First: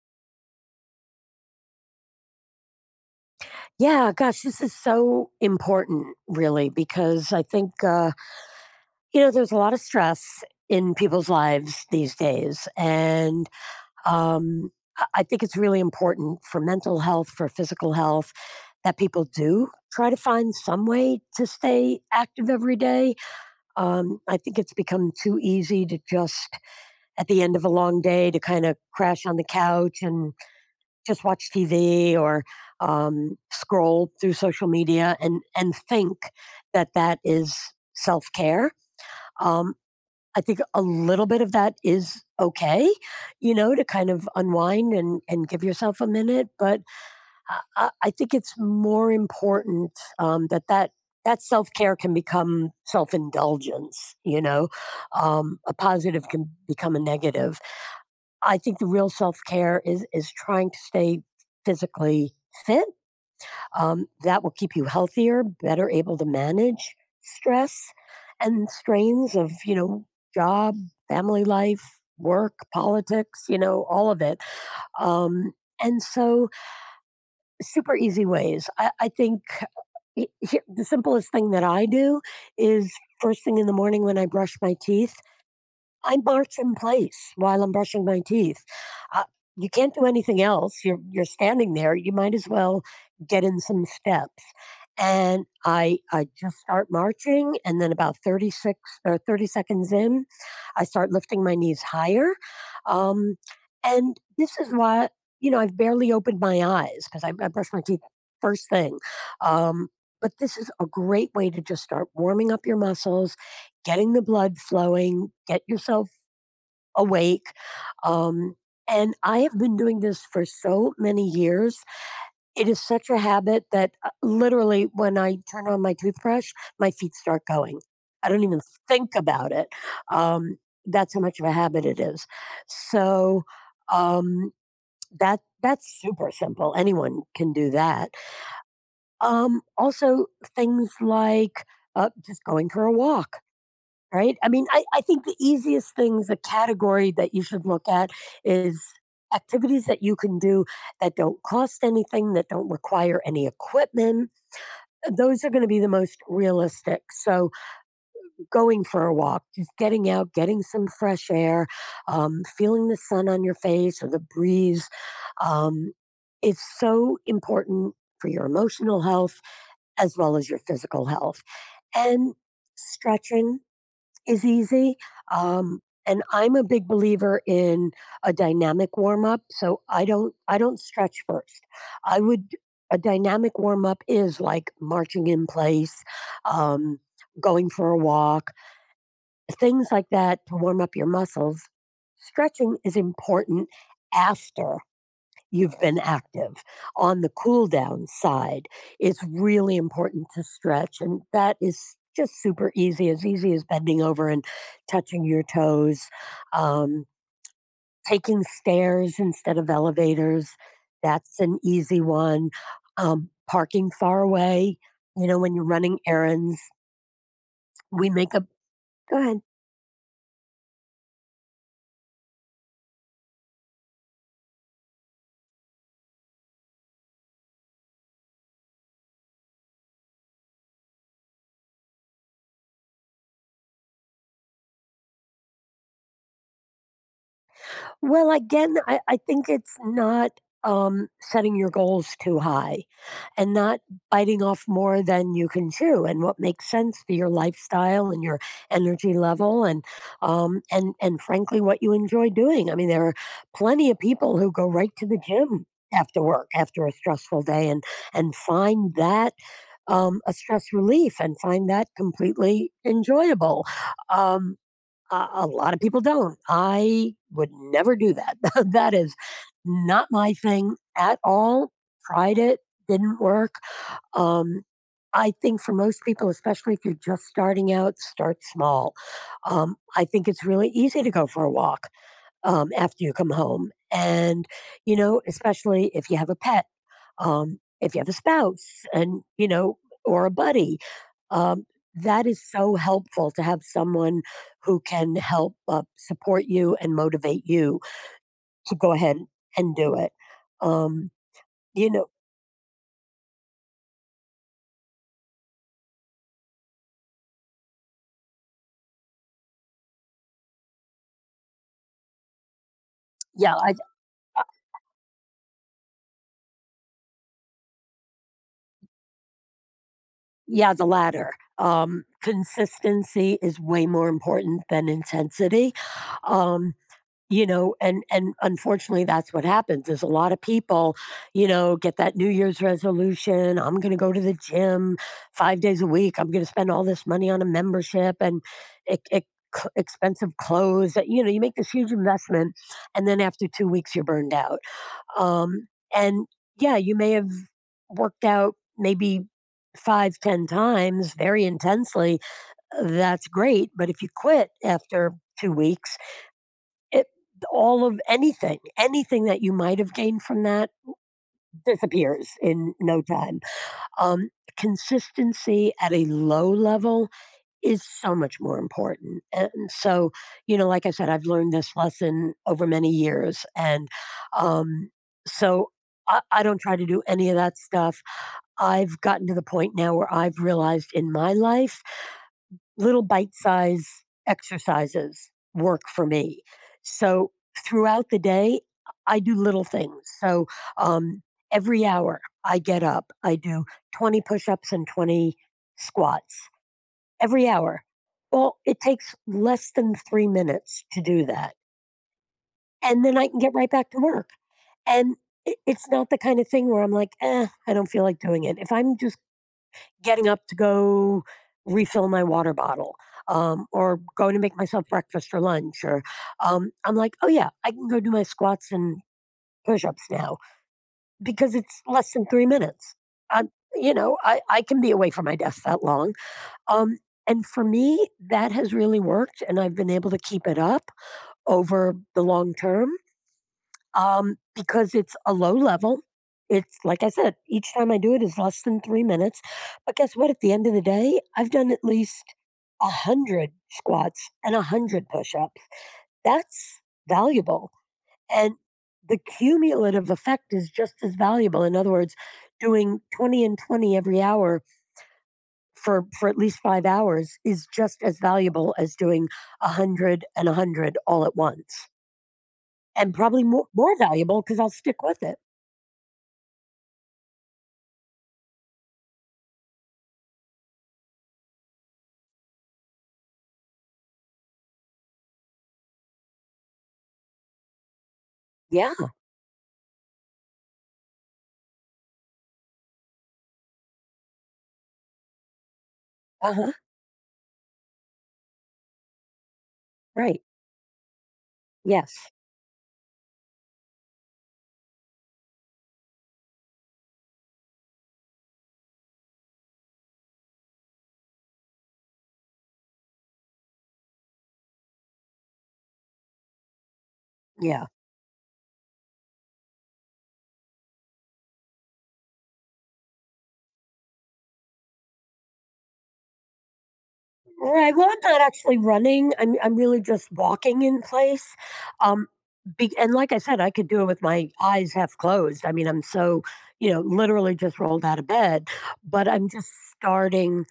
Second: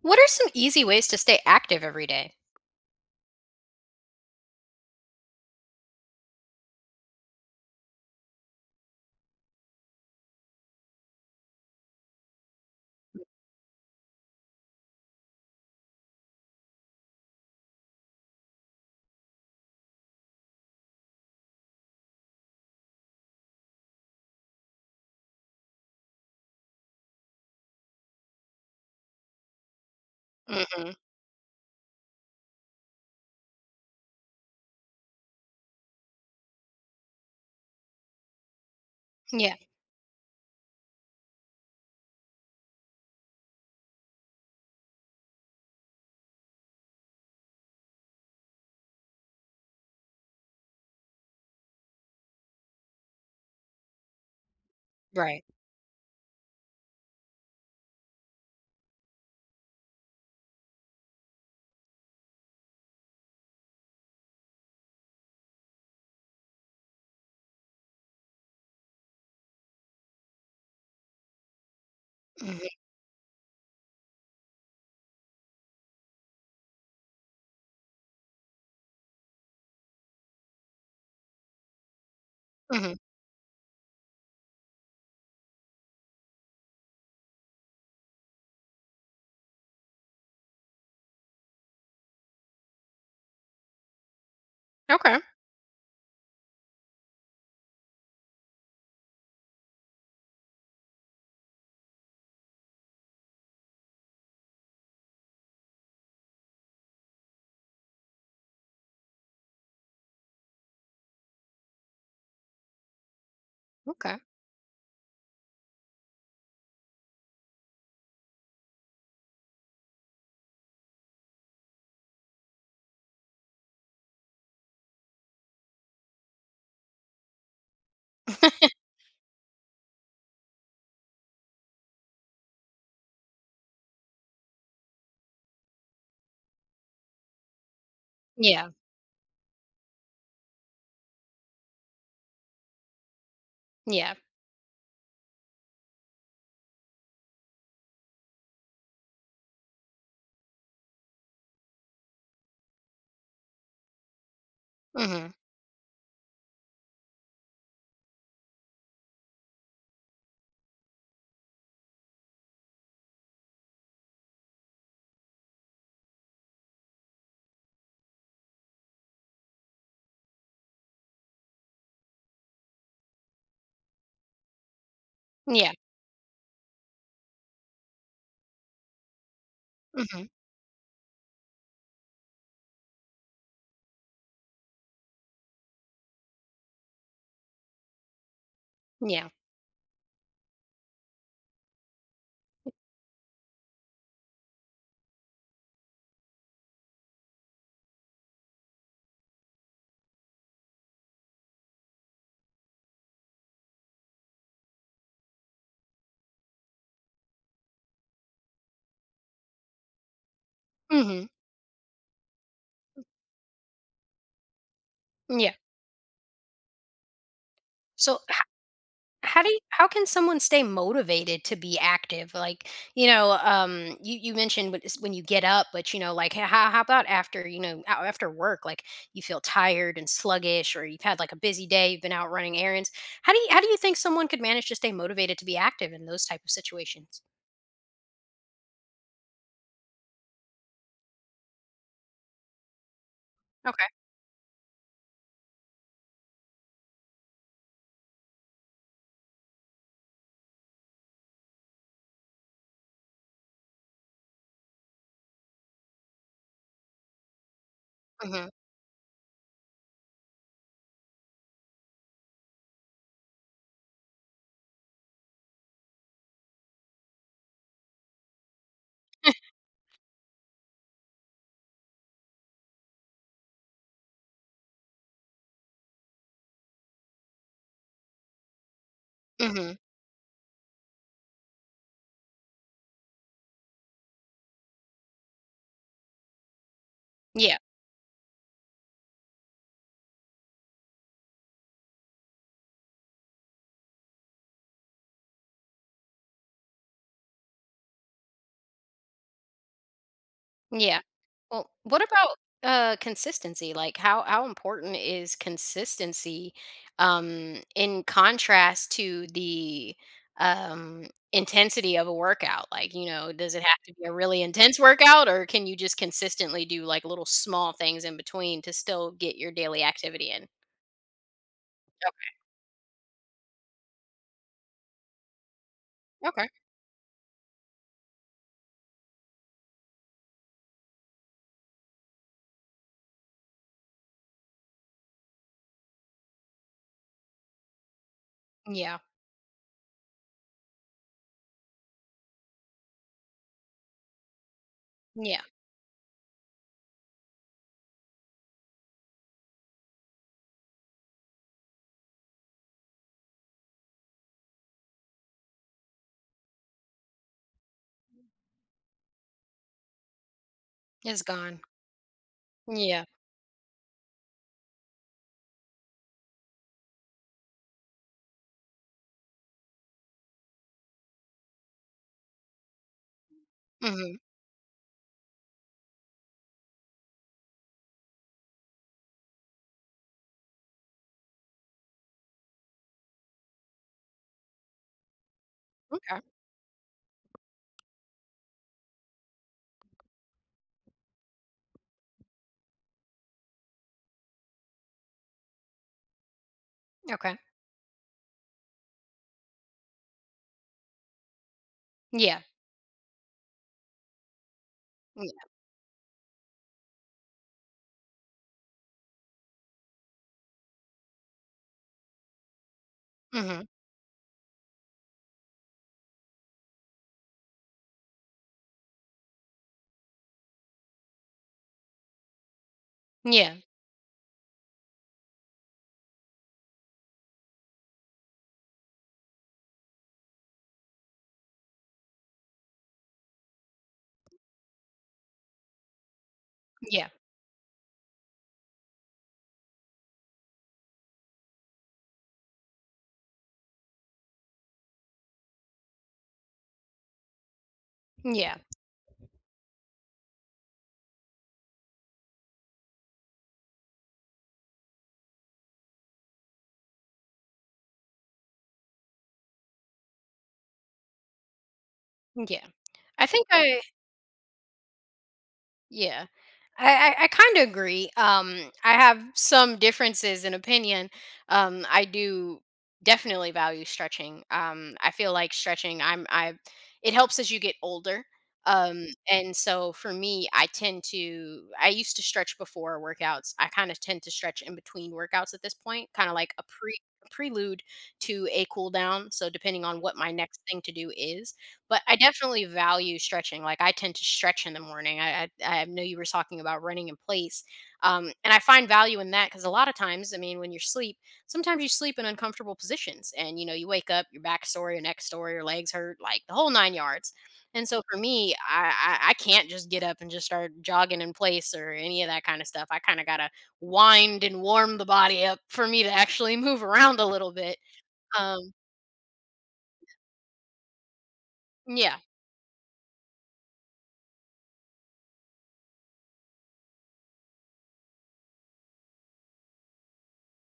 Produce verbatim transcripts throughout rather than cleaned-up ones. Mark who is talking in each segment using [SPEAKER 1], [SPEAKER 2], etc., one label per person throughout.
[SPEAKER 1] What are some easy ways to stay active every day?
[SPEAKER 2] Yeah, gosh, this is so important, really, because I think, uh, you know, there's a lot of stress in people's lives these days. And um, I I think it's really important for mental health, for physical health, that people do try to find some way to stay active every day. Um, I think it's become too easy to just, at the end of a long day, to kind of crash on the couch and
[SPEAKER 1] Hmm.
[SPEAKER 2] just watch T V or, um, scroll through social media and and think that that is self-care.
[SPEAKER 1] Yeah,
[SPEAKER 2] Um, I think a little bit of that is okay, you know, to kind of unwind and and give yourself a minute, but I I I think it's more important, um, that that that self-care can become self-indulgence, you know?
[SPEAKER 1] right.
[SPEAKER 2] Um, a positive can become a negative. I think the real self care is is trying to stay physically fit. Um, that will keep you healthier, better able to manage stress and strains of you know job, family life, work,
[SPEAKER 1] Hmm.
[SPEAKER 2] politics, you know all of it. Um, and so, super easy ways. I, I think he- he- the simplest thing that I do is
[SPEAKER 1] Hmm.
[SPEAKER 2] first thing in the morning when I brush my teeth. I march in place while I'm brushing my teeth. Uh, you can't do anything else. You're you're standing there. You might as well get in some steps.
[SPEAKER 1] Okay.
[SPEAKER 2] And I I just start marching, and then about thirty-six or thirty seconds in, I start lifting my knees higher. Um, and this is why you know I've barely opened my eyes because I, I brush my teeth first thing. Um, but this is a great way to just start warming up your muscles, getting
[SPEAKER 1] Okay.
[SPEAKER 2] the blood flowing, get yourself awake. Um, and I have been doing this for so many years. It is such a habit that uh, literally, when I turn on my toothbrush, my feet start going. I don't even think about it. Um, that's how much of a habit it is. So um, that that's super simple. Anyone can do that.
[SPEAKER 1] Yeah.
[SPEAKER 2] Um, also, things like uh, just going for a walk.
[SPEAKER 1] Yeah.
[SPEAKER 2] Right? I mean, I, I think the easiest things, a category that you should look at, is activities that you can do that don't cost anything, that don't require any equipment.
[SPEAKER 1] Mhm.
[SPEAKER 2] Those are going to be the most realistic. So, going for a walk, just getting out, getting some fresh air, um, feeling the sun on your face or the breeze, um, is so important for your emotional health as well as your physical health. And stretching is easy.
[SPEAKER 1] Yeah.
[SPEAKER 2] Um, and I'm a big believer in a dynamic warm up, so I
[SPEAKER 1] Mhm.
[SPEAKER 2] don't I don't stretch first. I would A dynamic warm up is like marching in place, um, going for a walk,
[SPEAKER 1] Yeah.
[SPEAKER 2] things like that to warm up your muscles. Stretching is important after you've been active. On the cool down side, it's really important to stretch. And that is just super easy, as easy as bending over and touching your toes, um, taking stairs instead of elevators.
[SPEAKER 1] Mhm.
[SPEAKER 2] That's an easy one. Um, parking far away, you know, when
[SPEAKER 1] Yeah.
[SPEAKER 2] you're running errands, we
[SPEAKER 1] So
[SPEAKER 2] make
[SPEAKER 1] h-
[SPEAKER 2] a go ahead.
[SPEAKER 1] how do you, how can someone stay motivated to be active? Like, you know, um you you mentioned when it's- when you get up, but you know, like how how about after, you know, a- after work, like you feel tired and sluggish or you've had like a busy day, you've been out running errands. How do you how do you think someone could manage to stay motivated to be active in those type of situations?
[SPEAKER 2] Well, again, I, I think it's not um, setting your goals too high and not
[SPEAKER 1] Okay.
[SPEAKER 2] biting off more than you can chew and what makes sense to your lifestyle and your energy level and, um, and and frankly, what you enjoy doing. I mean, there are plenty of people who go right to the gym after work after a stressful day and and
[SPEAKER 1] Mhm.
[SPEAKER 2] find that um, a stress relief, and find that completely enjoyable. Um, a a lot of people don't. I would never do that. That is not my thing at all. Tried it, didn't work. Um, I think for most people, especially if you're just starting out, start small. Um,
[SPEAKER 1] Mhm.
[SPEAKER 2] I think it's really easy to go for a walk um, after you come home. And, you know, especially if you have a pet, um,
[SPEAKER 1] Yeah.
[SPEAKER 2] if you have a spouse and you know or a buddy, um, that is so helpful, to have someone who can help uh, support you and motivate you to go ahead and do it
[SPEAKER 1] Yeah.
[SPEAKER 2] um,
[SPEAKER 1] Well,
[SPEAKER 2] you
[SPEAKER 1] what
[SPEAKER 2] know
[SPEAKER 1] about uh consistency? Like how how important is consistency um in contrast to the um intensity of a workout? Like, you know,
[SPEAKER 2] yeah
[SPEAKER 1] does it
[SPEAKER 2] I,
[SPEAKER 1] have to be a
[SPEAKER 2] I-
[SPEAKER 1] really intense workout or can you just consistently do like little small things in between to still get your daily activity in?
[SPEAKER 2] yeah, the latter. Um, consistency is way more important than intensity.
[SPEAKER 1] Okay. Okay.
[SPEAKER 2] Um, You know, and and unfortunately, that's what happens is a lot of people, you know, get that New Year's resolution, "I'm gonna go to the gym five days a week. I'm gonna spend all this money on a membership and e
[SPEAKER 1] Yeah.
[SPEAKER 2] e c expensive clothes." that, You know, you make this huge investment, and then after two weeks, you're burned out.
[SPEAKER 1] Yeah.
[SPEAKER 2] Um, and, yeah, you may have worked out maybe five, ten times very intensely. That's great, but if you quit after two weeks, it all of anything, anything that you might have gained from that
[SPEAKER 1] It's gone.
[SPEAKER 2] disappears in no
[SPEAKER 1] Yeah.
[SPEAKER 2] time. Um, Consistency at a low level is so much more important, and so, you know, like I said, I've learned this lesson over many years, and,
[SPEAKER 1] Mhm.
[SPEAKER 2] um, so I I don't try to do any of that stuff. I've gotten to the point now where I've realized in my life little bite size exercises work for
[SPEAKER 1] Okay.
[SPEAKER 2] me. So throughout the day, I do little things. So um, every hour I get up, I do twenty push ups and twenty squats
[SPEAKER 1] Okay.
[SPEAKER 2] every hour. Well, it takes less than three minutes to do that.
[SPEAKER 1] Yeah.
[SPEAKER 2] And then I can get right back to work. And
[SPEAKER 1] Yeah.
[SPEAKER 2] i- it's not the kind of thing where I'm like, eh, I don't feel like doing it. If I'm just getting up to go refill my water bottle, um,
[SPEAKER 1] Mhm.
[SPEAKER 2] or going to make myself breakfast or lunch, or um, i'm like, oh yeah, I can go do my squats and push-ups now because it's less than three minutes. i
[SPEAKER 1] Yeah.
[SPEAKER 2] you know I, I can be away from my desk that long, um, and for me that has really worked, and I've been able to keep it up over the long term, um, because it's a low level. It's like
[SPEAKER 1] Yeah.
[SPEAKER 2] I said, each time I do it is less than three minutes. But guess what? At the end of the day, I've done at least a hundred squats and a hundred push-ups. That's valuable, and
[SPEAKER 1] Yeah,
[SPEAKER 2] the cumulative effect is just as valuable. In other words, doing twenty and twenty every hour for for at least five hours is just as valuable as doing a hundred and a hundred all at once,
[SPEAKER 1] yeah.
[SPEAKER 2] and
[SPEAKER 1] I
[SPEAKER 2] probably
[SPEAKER 1] think
[SPEAKER 2] more
[SPEAKER 1] I
[SPEAKER 2] more valuable because I'll stick with it.
[SPEAKER 1] yeah. I I, I kind of agree. Um I have some differences in opinion. Um I do definitely value stretching. Um I feel like stretching I'm I it helps as you get older.
[SPEAKER 2] Yeah.
[SPEAKER 1] Um and so for me I tend to I used to stretch before workouts. I kind of tend to stretch in between workouts at this point, kind of like a
[SPEAKER 2] Uh-huh.
[SPEAKER 1] pre prelude to a cool down, so depending on what my
[SPEAKER 2] Right.
[SPEAKER 1] next thing to do is. But I
[SPEAKER 2] Yes.
[SPEAKER 1] definitely value stretching. Like, I tend to stretch in the morning. I I I know you were talking about running in place, um, and I find value in that because a lot of times, I mean, when you're asleep, sometimes you sleep in uncomfortable positions and, you know, you wake up, your back sore, your neck sore, your legs hurt, like, the whole nine yards,
[SPEAKER 2] Yeah.
[SPEAKER 1] and so for me, I I I can't just get up and just start jogging in place or any of that kinda stuff. I kinda gotta wind and warm the body up for me to actually move around a little bit,
[SPEAKER 2] Right. Well, I'm not
[SPEAKER 1] um
[SPEAKER 2] actually running. I'm I'm really just walking in place.
[SPEAKER 1] yeah,
[SPEAKER 2] Um be, and, like I said, I could do it with my eyes half closed. I mean, I'm so, you know, literally just rolled out of bed, but I'm just starting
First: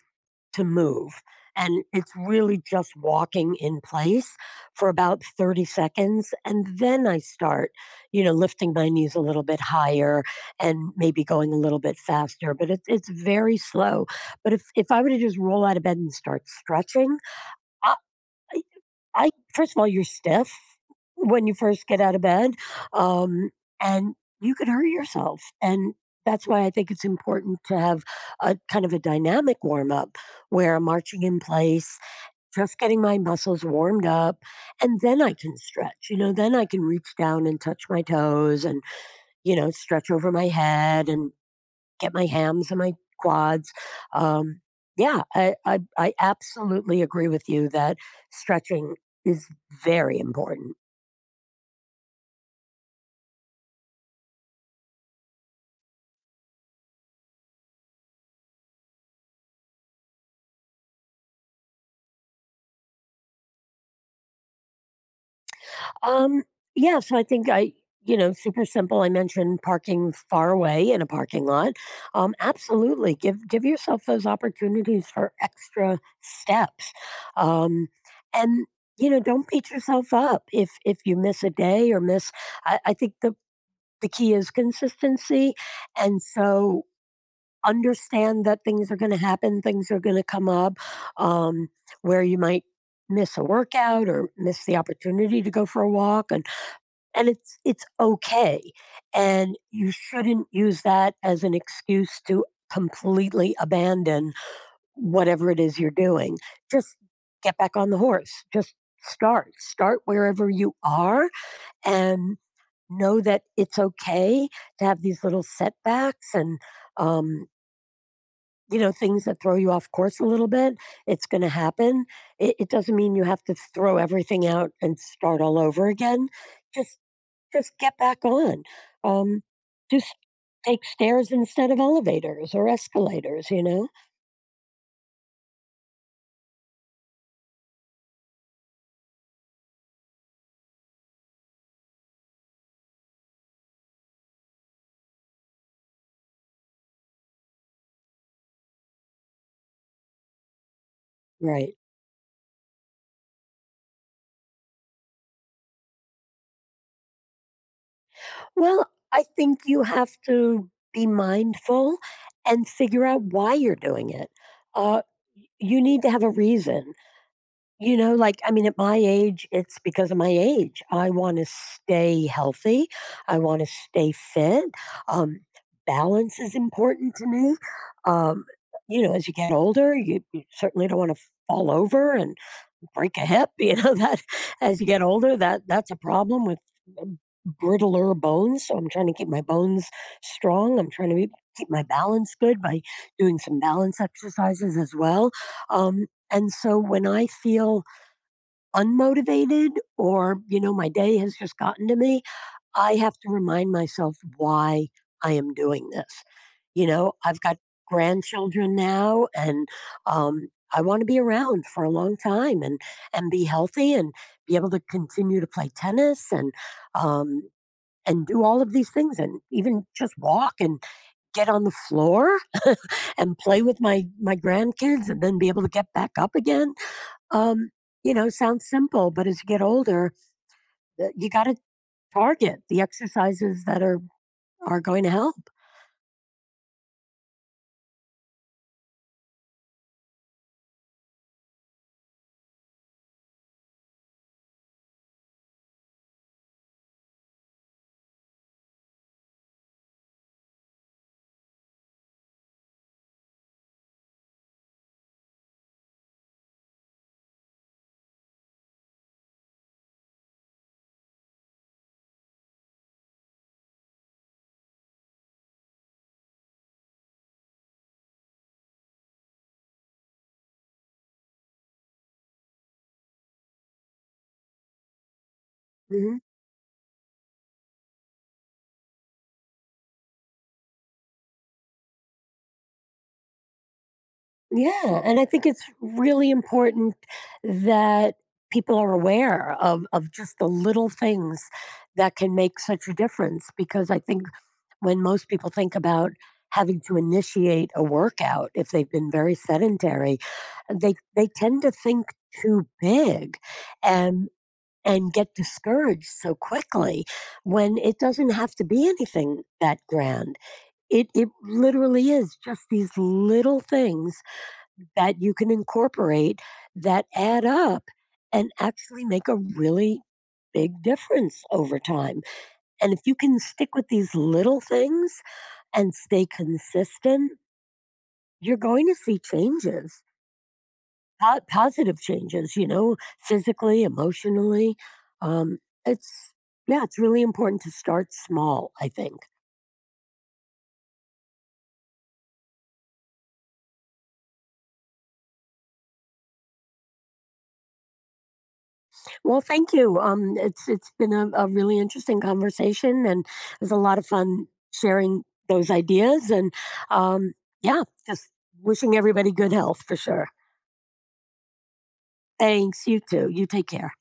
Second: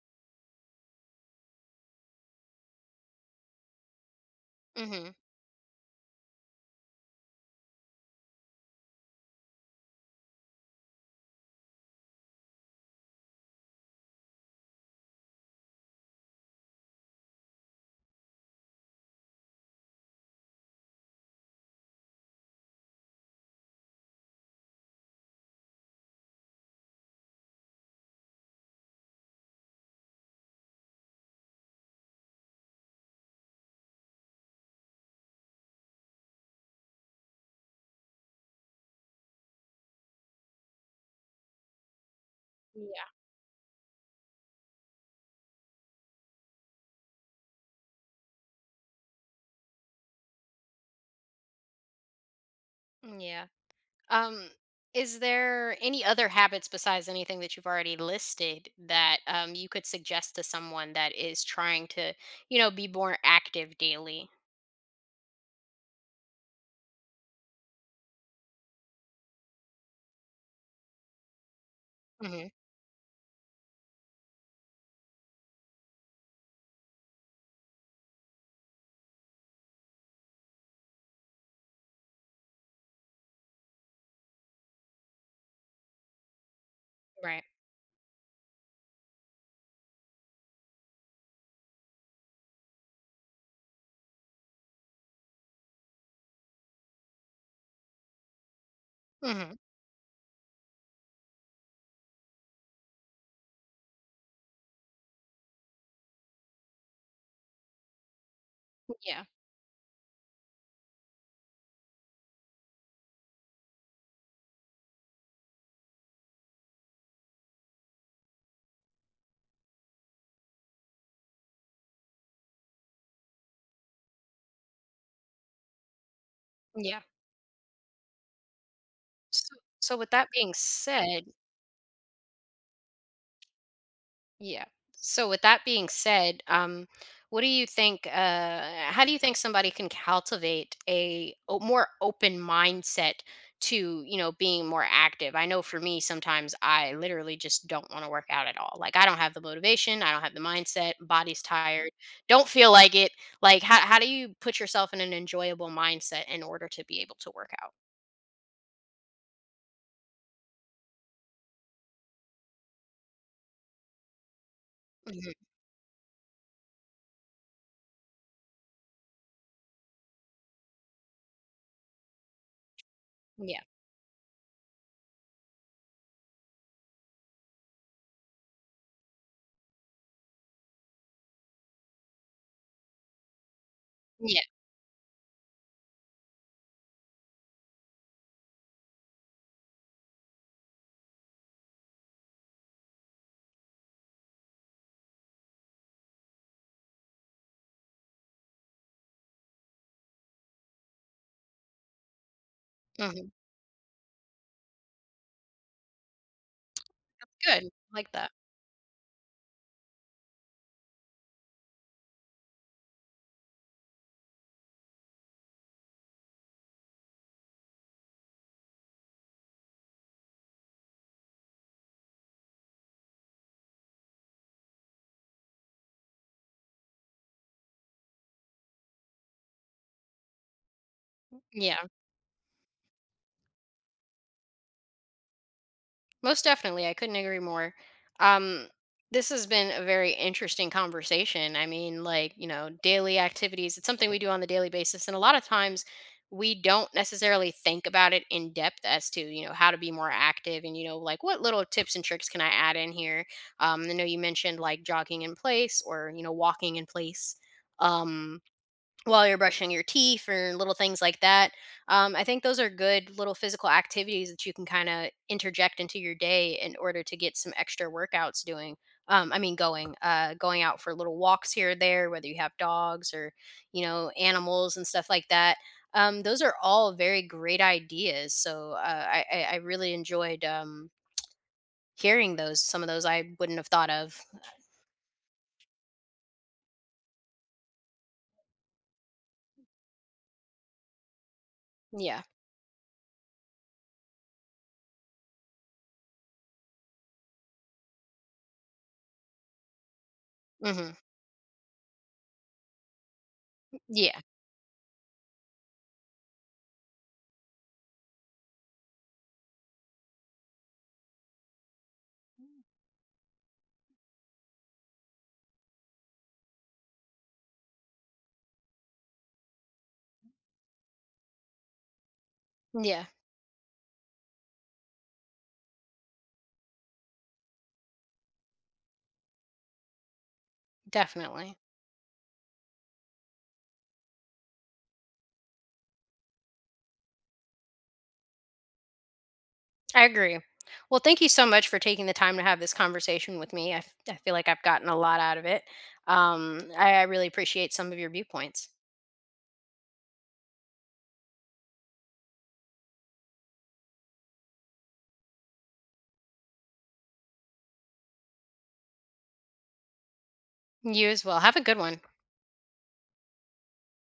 [SPEAKER 2] to move. And it's really just walking in place for
[SPEAKER 1] mhm,
[SPEAKER 2] about thirty seconds. And then I start, you know, lifting my knees a little bit higher and maybe going a little bit faster. But it's, it's very slow. But if, if I were to just roll out of bed and start stretching, I, I first of all, you're stiff when you first get out of bed, um, and you could hurt yourself, and that's why I think it's important to have a kind of a dynamic warm up where I'm marching in place, just getting my muscles warmed up, and then I can stretch. You know, then I can reach down and touch my toes, and you know, stretch over my head, and get my hams and my
[SPEAKER 1] yeah,
[SPEAKER 2] quads. Um, yeah, I, I, I absolutely agree with you that stretching is very important.
[SPEAKER 1] yeah. Um, is there any other habits besides anything that you've already listed that um, you could suggest to someone that is trying to, you know, be more active daily?
[SPEAKER 2] Um, yeah, so I think, I, you know, super simple. I mentioned parking far away in a parking lot. Um,
[SPEAKER 1] Hmm.
[SPEAKER 2] absolutely, give give yourself those opportunities for extra steps, um, and you know, don't beat yourself up if if you miss a day or miss. I, I think the the key is consistency, and so
[SPEAKER 1] Right.
[SPEAKER 2] understand that things are gonna happen, things are gonna come up, um, where you might miss a workout or miss the opportunity to go for a walk, and and it's it's okay,
[SPEAKER 1] Hmm.
[SPEAKER 2] and you shouldn't use that as an excuse to completely abandon whatever it is you're doing. Just get back on the horse, just
[SPEAKER 1] Yeah.
[SPEAKER 2] start. Start wherever you are and know that it's okay to have these little setbacks and, um, you know, things that throw you off course a little bit. It's going to happen. It, it doesn't mean you have to throw everything out and start all over again. Just,
[SPEAKER 1] Yeah.
[SPEAKER 2] just get back on. Um,
[SPEAKER 1] So, so with
[SPEAKER 2] just
[SPEAKER 1] that being
[SPEAKER 2] take
[SPEAKER 1] said,
[SPEAKER 2] stairs instead of elevators or escalators. You know,
[SPEAKER 1] Yeah. So with that being said, um, what do you think? Uh, how do you think somebody can cultivate a o- more open mindset to, you know, being more active? I know for me, sometimes I literally just don't want to work out at all. Like I don't have the motivation, I don't have the mindset, body's
[SPEAKER 2] right?
[SPEAKER 1] tired, don't feel like it. Like how how do you put yourself in an enjoyable mindset in order to be able to work out?
[SPEAKER 2] Well, I think you have to be mindful and figure out why you're doing it. Uh,
[SPEAKER 1] Mhm.
[SPEAKER 2] you need to have a reason. You know, like, I mean, at my age, it's because of my age. I want to stay healthy. I want
[SPEAKER 1] Yeah.
[SPEAKER 2] to stay fit. Um, Balance is important to me. Um, you know, as you get older, you, you certainly don't want to fall over and break a hip. You know that
[SPEAKER 1] Yeah.
[SPEAKER 2] as you get older, that that's a problem with brittler bones. So I'm trying to keep my bones strong. I'm trying to be, keep my balance good by doing some balance exercises as well. Um, and so when I feel unmotivated, or, you know, my day has just gotten to me, I have
[SPEAKER 1] Hmm.
[SPEAKER 2] to remind myself why I am doing this. You know, I've got
[SPEAKER 1] Good. Like that.
[SPEAKER 2] grandchildren now, and um, I want to be around for a long time, and and be healthy, and be able to continue to play tennis, and um, and do all of these things, and even just walk and get on the floor and play with my my grandkids and then be able to get back up again. Um, you know, sounds simple, but as you get older, uh, You got to
[SPEAKER 1] Yeah.
[SPEAKER 2] target the exercises that are are going to help.
[SPEAKER 1] Most definitely. I couldn't agree more. Um, this has been a very interesting conversation. I mean, like, you know, daily activities, it's something we do on the daily basis. And a lot of times we don't necessarily think about it in depth as to, you know, how to be more active and, you know, like what little tips and tricks can I add in here? Um, I know you mentioned like jogging in place or, you know, walking in place. Um, while you're brushing your teeth or little things like that. Um, I think those are good little physical activities that you can kind of interject into your day in order to get some extra workouts doing. Um, I mean, going, uh, going out for little walks here or there, whether you have dogs or, you know, animals and stuff like that.
[SPEAKER 2] Mhm.
[SPEAKER 1] Um, those are all very great ideas. So uh, I, I I really enjoyed um, hearing those. Some of those I wouldn't have thought of.
[SPEAKER 2] Yeah, and I think it's really important that people are aware of of just the little things that
[SPEAKER 1] Yeah.
[SPEAKER 2] can make such a difference, because I think when most people think about having to initiate a workout if they've been very sedentary,
[SPEAKER 1] Hmm.
[SPEAKER 2] they they tend to think too big,
[SPEAKER 1] Yeah.
[SPEAKER 2] and and get discouraged so quickly, when it doesn't have to be anything that grand. It it literally is just these little things that you can incorporate, that add up and actually make a really big difference over time. And if
[SPEAKER 1] Yeah.
[SPEAKER 2] you can stick with these little things and stay consistent, you're going to see changes, po-
[SPEAKER 1] Definitely.
[SPEAKER 2] positive changes, you know, physically, emotionally. Um, it's, yeah, it's really important to start small, I think.
[SPEAKER 1] I agree. Well, thank you so much for taking the time to have this conversation with me. I, f- I feel like I've gotten a lot out of it. Um, I, I really appreciate some of your viewpoints.
[SPEAKER 2] Well, thank you. Um, it's it's been a, a really interesting conversation, and it was a lot of fun sharing those ideas. And um, yeah, just wishing everybody good health for sure.
[SPEAKER 1] You as well. Have a good one.
[SPEAKER 2] Thanks. You too. You take care.